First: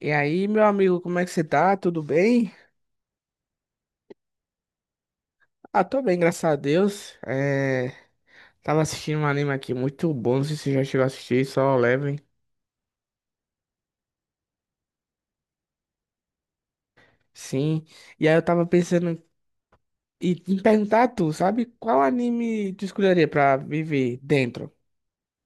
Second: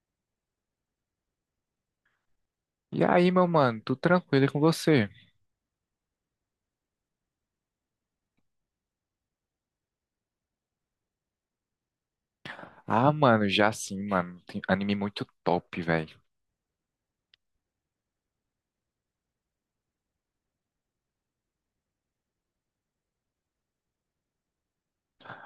E aí, meu amigo, como é que você tá? Tudo bem? E aí, meu mano, tudo tranquilo e com você? Ah, tô bem, graças a Deus. É, tava assistindo um anime aqui muito bom, não sei se você já chegou a assistir, só leve. Ah, mano, já sim, mano. Tem anime muito top, velho. Sim. E aí eu tava pensando em perguntar a tu, sabe? Qual anime tu escolheria pra viver dentro?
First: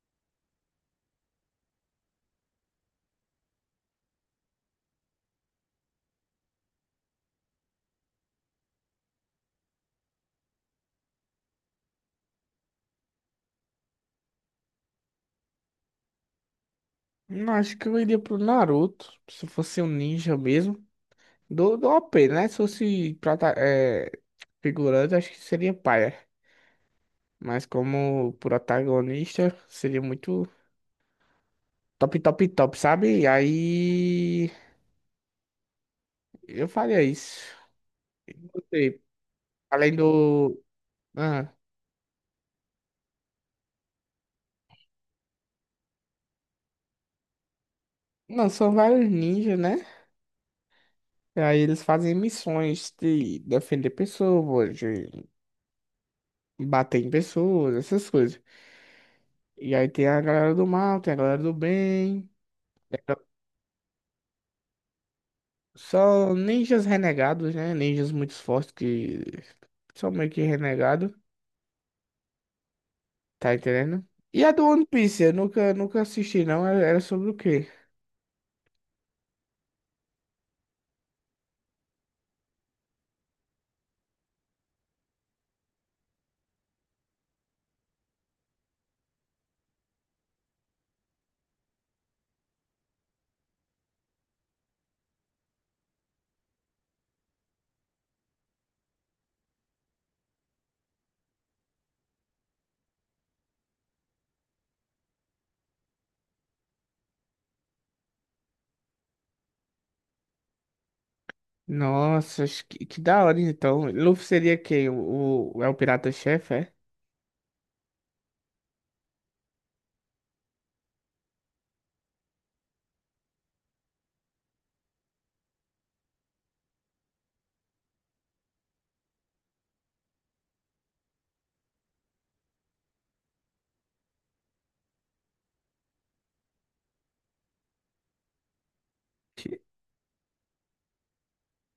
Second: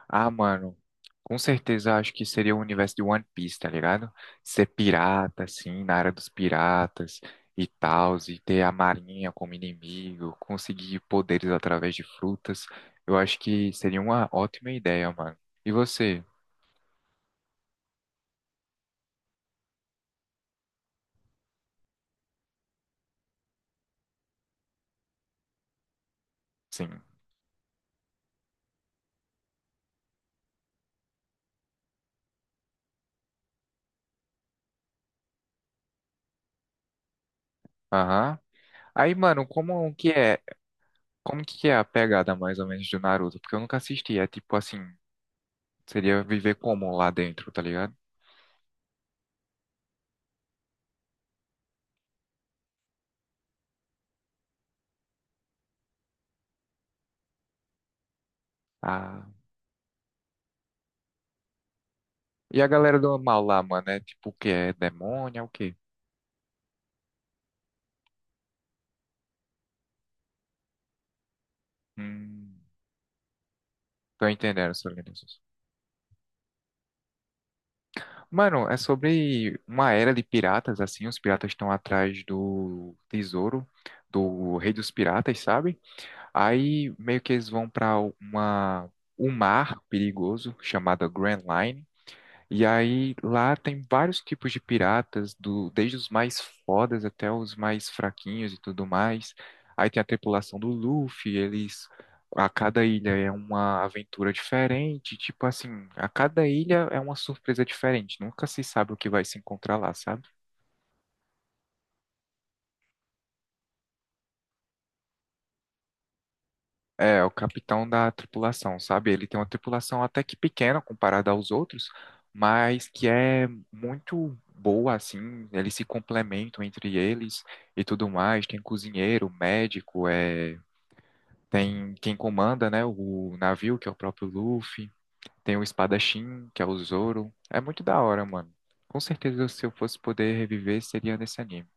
Ah, mano, com certeza acho que seria o universo de One Piece, tá ligado? Ser pirata, assim, na área dos piratas e tal, e ter a marinha como inimigo, conseguir poderes através de frutas. Eu acho que seria uma ótima ideia, mano. E você? Não, acho que eu iria pro Naruto, se fosse um ninja mesmo. Do OP, né? Se fosse figurante, acho que seria paia. Sim. Mas como protagonista, seria muito top, top, top, sabe? E aí eu faria isso. Aham. Não sei. Aí, mano, como Além que é? do. Como Ah, que é a pegada mais ou menos do Naruto? Porque eu nunca assisti. É tipo assim. Seria viver como lá dentro, tá ligado? não, são vários ninjas, né? E aí eles fazem missões de defender pessoas, de bater em pessoas, essas coisas. Ah. E aí tem a galera do mal, tem a galera do bem. E a galera do mal lá, mano, é tipo o quê? É demônio, é o quê? São ninjas renegados, né? Ninjas muito fortes que são meio que renegados, Hum, tá entendendo? tô E a do entendendo One essa Piece, organização. eu nunca, nunca assisti, não. Era sobre o quê? Mano, é sobre uma era de piratas, assim, os piratas estão atrás do tesouro do rei dos piratas, sabe? Aí meio que eles vão pra uma um mar perigoso chamado Grand Line. E aí lá tem vários tipos de piratas, desde os mais fodas até os mais fraquinhos e tudo mais. Aí tem a tripulação do Luffy, eles a cada ilha é uma aventura diferente, tipo assim, a cada ilha é uma surpresa diferente, nunca se sabe o que vai se encontrar lá, sabe? Nossa, acho que da hora, então. Luffy seria quem? É o pirata-chefe, é? É, o capitão da tripulação, sabe? Ele tem uma tripulação até que pequena comparada aos outros, mas que é muito boa, assim. Eles se complementam entre eles e tudo mais. Tem cozinheiro, médico, é... tem quem comanda, né? O navio, que é o próprio Luffy. Tem o espadachim, que é o Zoro. É muito da hora, mano. Com certeza, se eu fosse poder reviver, seria nesse anime.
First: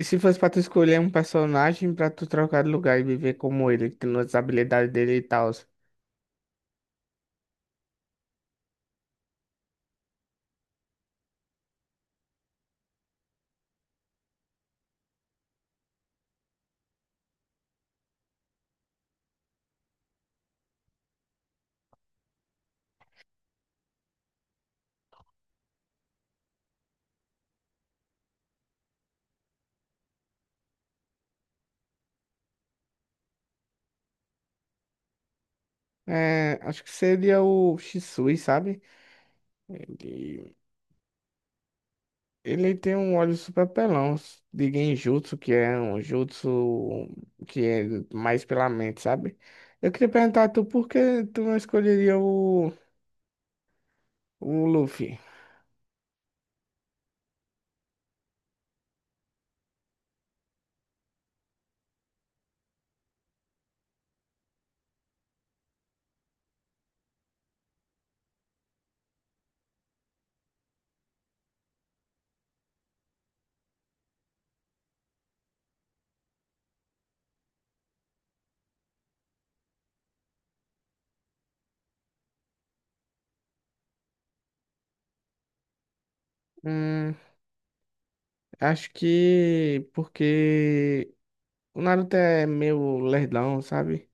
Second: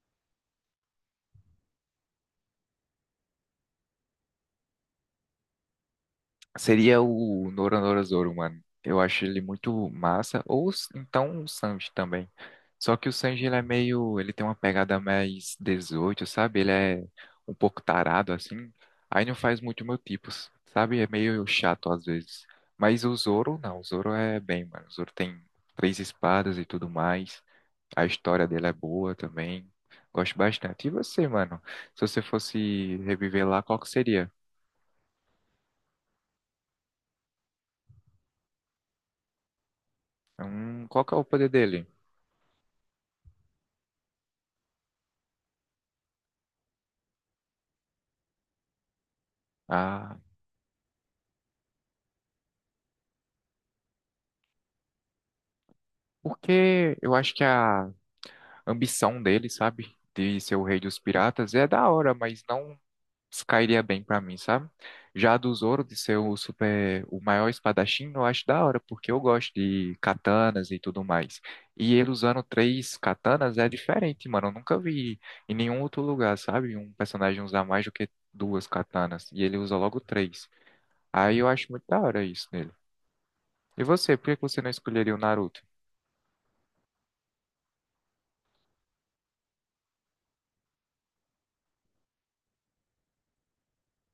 E se fosse pra tu escolher um personagem pra tu trocar de lugar e viver como ele, tendo as habilidades dele e tal. Seria o Noronorozauro, mano. Eu acho ele muito massa. Ou então o Sanji também. Só que o Sanji, ele é meio. Ele tem uma pegada mais 18, sabe? Ele é um pouco tarado, assim. Aí não faz muito meu tipo, sabe? É meio chato às vezes. Mas o Zoro, não. O Zoro é bem, mano. O Zoro tem três espadas e tudo mais. A história dele é boa também. Gosto bastante. E você, mano? Se você fosse reviver lá, qual que seria? É, acho que seria o Shisui, sabe? Ele, Qual que é o poder dele? ele tem um olho super pelão de Genjutsu, que é um jutsu que é mais pela mente, sabe? Eu queria Ah, perguntar a tu por que tu não escolheria o Luffy? porque eu acho que a ambição dele, sabe, de ser o rei dos piratas é da hora, mas não cairia bem pra mim, sabe? Já a do Zoro de ser o super, o maior espadachim, eu acho da hora, porque eu gosto de katanas e tudo mais. E ele usando três katanas é diferente, mano. Eu nunca vi em nenhum outro lugar, sabe? Um personagem usar mais do que duas katanas e ele usa logo três. Aí eu acho muito da hora isso nele. E você, por que que você não escolheria o Naruto? Hum, Acho que porque o Naruto é meio lerdão, sabe?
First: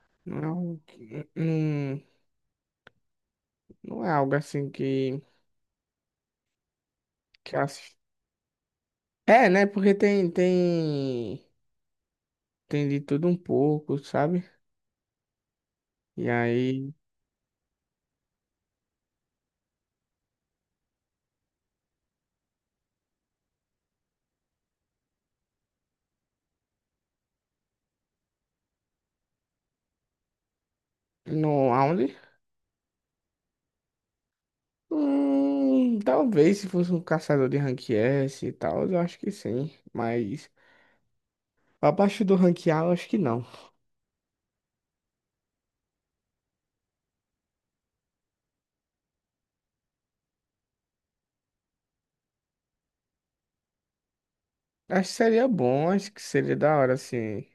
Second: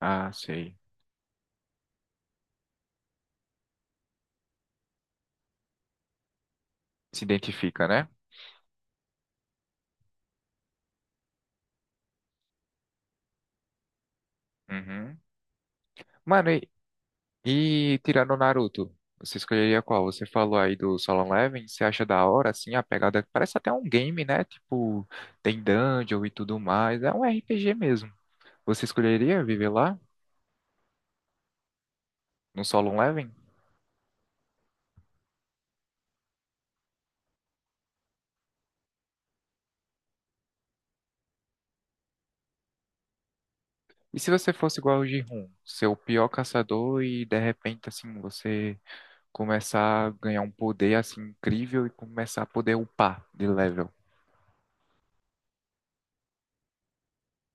Ah, Não é, sei. Não, não é algo assim que, Se que eu identifica, assisto. né? É, né? Porque tem, tem, tem de tudo um pouco, sabe? Uhum. E Mano, aí, e tirando o Naruto, você escolheria qual? Você falou aí do Solo Leveling, você acha da hora, assim, a pegada? Parece até um game, né? Tipo, tem dungeon e tudo mais. É um RPG mesmo. Você escolheria viver lá, no, aonde? no Solo Leveling? Talvez se fosse um caçador de rank S e tal, eu acho que sim. Mas abaixo do rank A, eu acho que não. E se você fosse igual o Jihun, ser o pior caçador e de repente, assim, você começar a ganhar um poder, assim, incrível e começar a poder upar de level? Acho que seria bom, acho que seria da hora, assim,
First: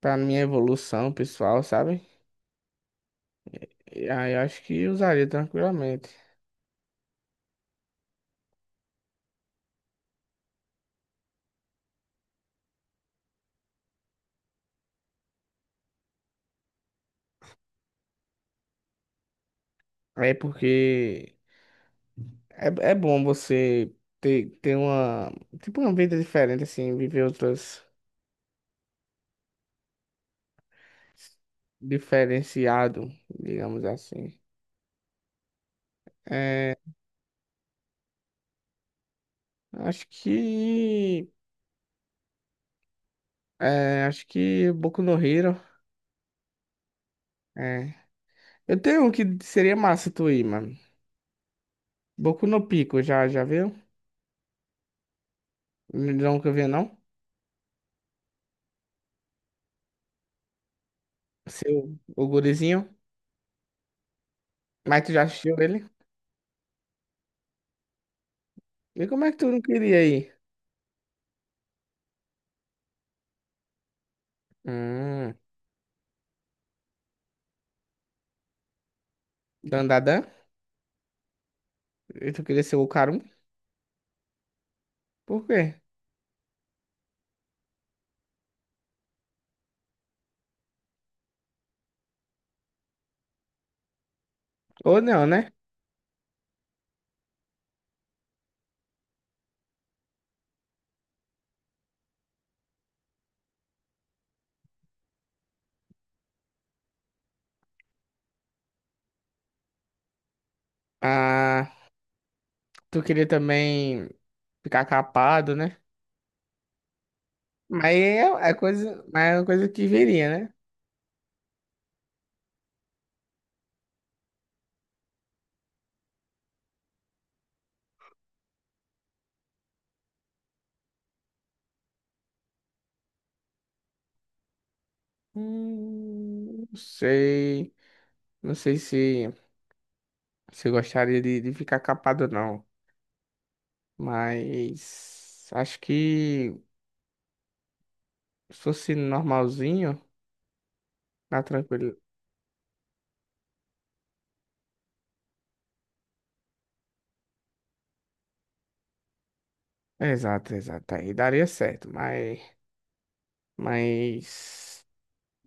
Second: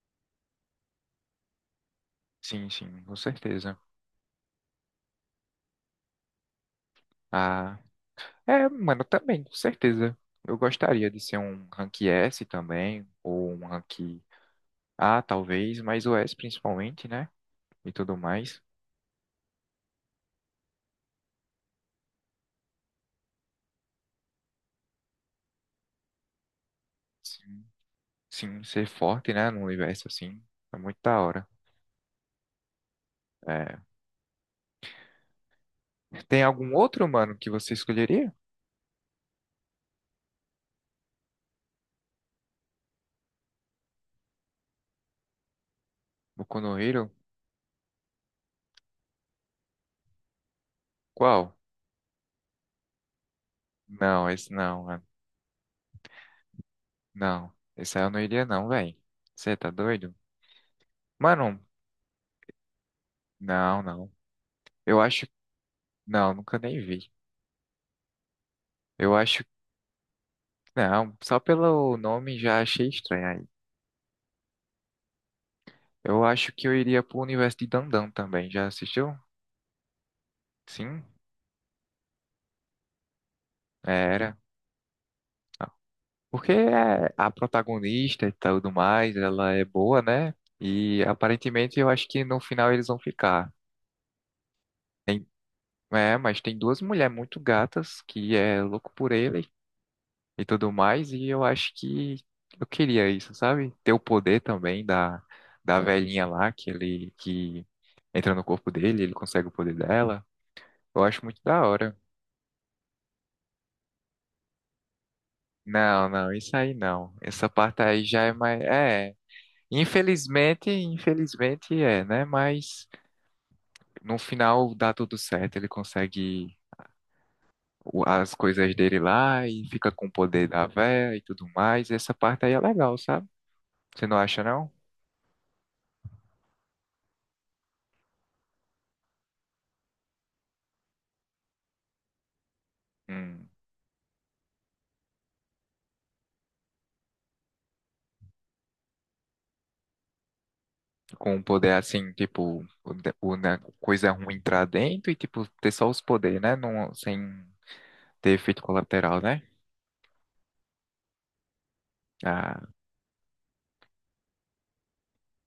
pra minha evolução pessoal, sabe? Sim, sim, com certeza. E aí eu acho que usaria tranquilamente. Ah. É, mano, também, com certeza. Eu gostaria de ser um rank S também, ou um rank A, talvez, mas o S principalmente, né? E tudo mais. É porque é bom você ter uma, tipo, uma vida diferente, assim, viver Sim, outras sim, ser forte, né? No universo, assim. É muito da hora. diferenciado, É. digamos assim. Tem algum É, outro, mano, que você escolheria? acho que acho que Boku no Hero. Boku no Hero? É. Eu tenho um que seria massa tu ir, mano. Qual? Boku no Pico, já já viu? Não, esse não, mano. Nunca vi, não? Não. Esse aí eu não iria, não, velho. Você tá doido? Mano, Seu o gurizinho. não, não. Eu Mas tu já acho. assistiu ele? Não, nunca nem vi. E Eu como é que acho. tu não queria ir? Não, só pelo nome já achei estranho. Hum. Eu acho que eu iria pro universo de Dandan também. Já assistiu? Dandadan? Sim. E tu queria ser o Karum? É, era. Por quê? Ah, porque é a protagonista e tudo mais, ela é boa, né? E aparentemente eu acho que no final eles vão ficar. Ou não, Tem- né? é, mas tem duas mulheres muito gatas que é louco por ele e tudo mais, e eu acho que eu queria isso, sabe? Ter o poder também da velhinha lá que entra no corpo dele, ele consegue o poder dela. Eu acho muito da Ah, hora. tu queria também ficar capado, né? Não, não, isso aí não. Essa parte Mas aí é, já é é mais. coisa, É. mas é uma coisa que viria, né? Infelizmente, infelizmente é, né? Mas no final dá tudo certo. Ele consegue as coisas dele lá e fica com o poder da véia e tudo mais. Essa parte aí é legal, sabe? Você não acha, não? Não sei. Não sei se eu gostaria de ficar capado, ou não. Hum, Mas acho que se fosse normalzinho, com um na poder tranquilo. assim, tipo, o, né, coisa ruim entrar dentro e, tipo, ter só os poderes, né? Não, sem ter efeito colateral, né? Exato, exato. Aí daria certo. Mas, Ah, mas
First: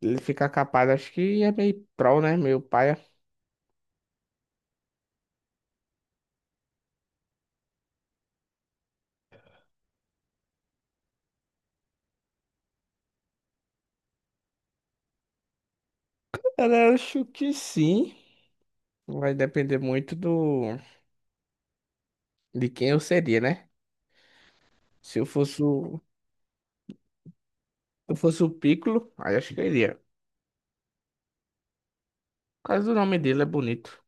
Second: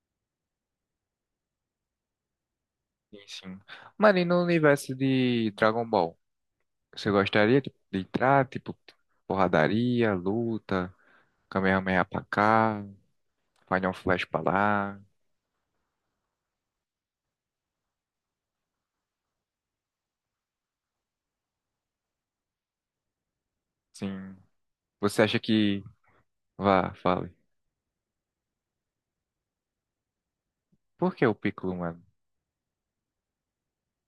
ele ficar capado, acho que é meio pró, né? Meu pai. sim. Sim. Mano, e no universo de Dragon Ball? Você gostaria tipo, de entrar, tipo, porradaria, luta, Kamehameha pra cá, Final Flash pra lá, Cara, eu acho que sim. Vai depender muito do de quem eu seria, né? sim. Se Você eu acha fosse que... o, Vá, fale. eu fosse o Piccolo, aí acho que eu iria. Por que o Piccolo, mano? Por causa do nome dele é bonito.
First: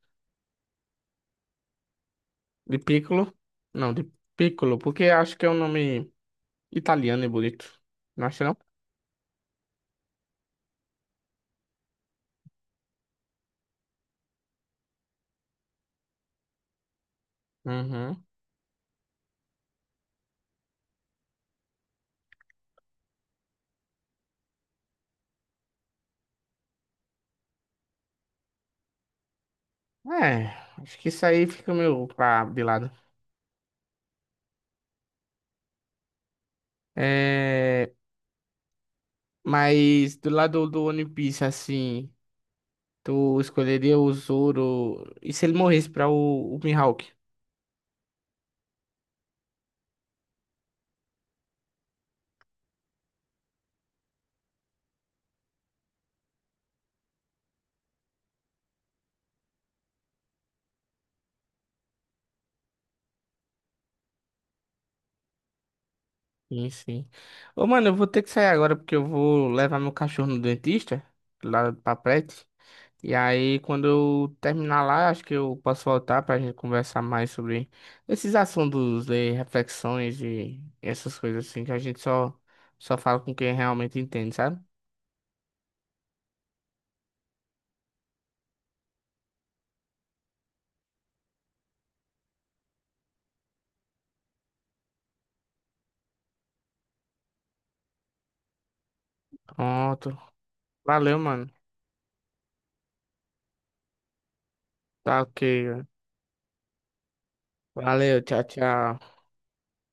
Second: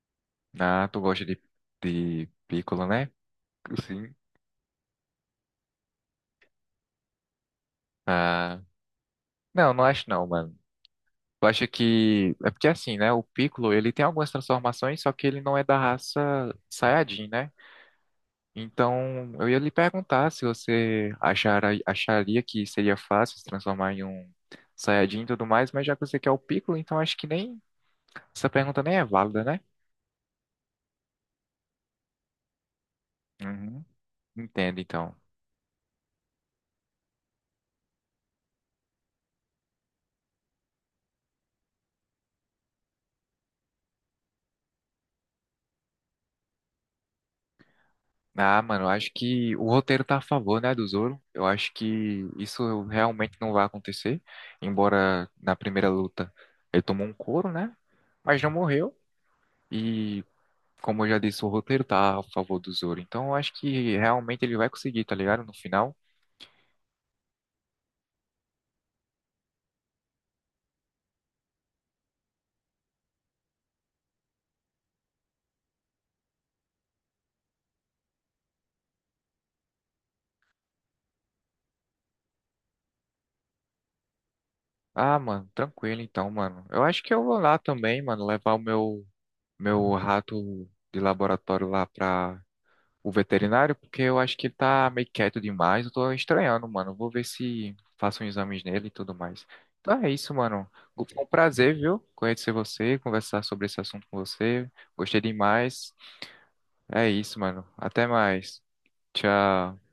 Ah, tu gosta de De Piccolo, né? Piccolo? Não, de Sim. Piccolo, porque acho que é um nome italiano e bonito. Não acha não? Ah, não, não acho não, mano. Eu acho que... É porque assim, né? O Piccolo, ele tem algumas transformações, só que ele não é da raça Saiyajin, né? Uhum. Então, eu ia lhe perguntar se você acharia que seria fácil se transformar em um Saiyajin e tudo mais, mas já que você quer o Piccolo, então acho que nem essa pergunta nem é válida, né? É, acho que isso aí fica meio pra de lado. Uhum. Entendo, então. É, mas do lado do One Piece, assim, tu escolheria o Zoro. E se ele morresse pra o Mihawk? Ah, mano, eu acho que o roteiro tá a favor, né, do Zoro. Eu acho que isso realmente não vai acontecer, embora na primeira luta ele tomou um couro, né? Mas não morreu e como eu já disse, o roteiro tá a favor do Zoro. Então, eu acho que realmente ele vai conseguir, tá ligado? No final. Sim, sim. Ô, mano, eu vou ter que sair agora porque eu vou levar meu cachorro no dentista, lá do Papete. E aí, quando eu terminar lá, acho que eu posso voltar pra gente conversar mais sobre esses assuntos de reflexões e essas coisas assim, que a gente só fala com quem realmente entende, sabe? Ah, mano, tranquilo então, mano. Eu acho que eu vou lá também, mano, levar o meu, meu rato de laboratório lá pra o veterinário, porque eu acho que ele tá meio quieto demais. Eu tô estranhando, mano. Vou ver se faço uns exames nele e tudo mais. Então é Pronto. isso, mano. Foi Valeu, um mano. prazer, viu? Conhecer você, conversar sobre esse assunto com você. Gostei Tá ok. demais. É isso, mano. Até Valeu, tchau, mais. tchau. Tchau.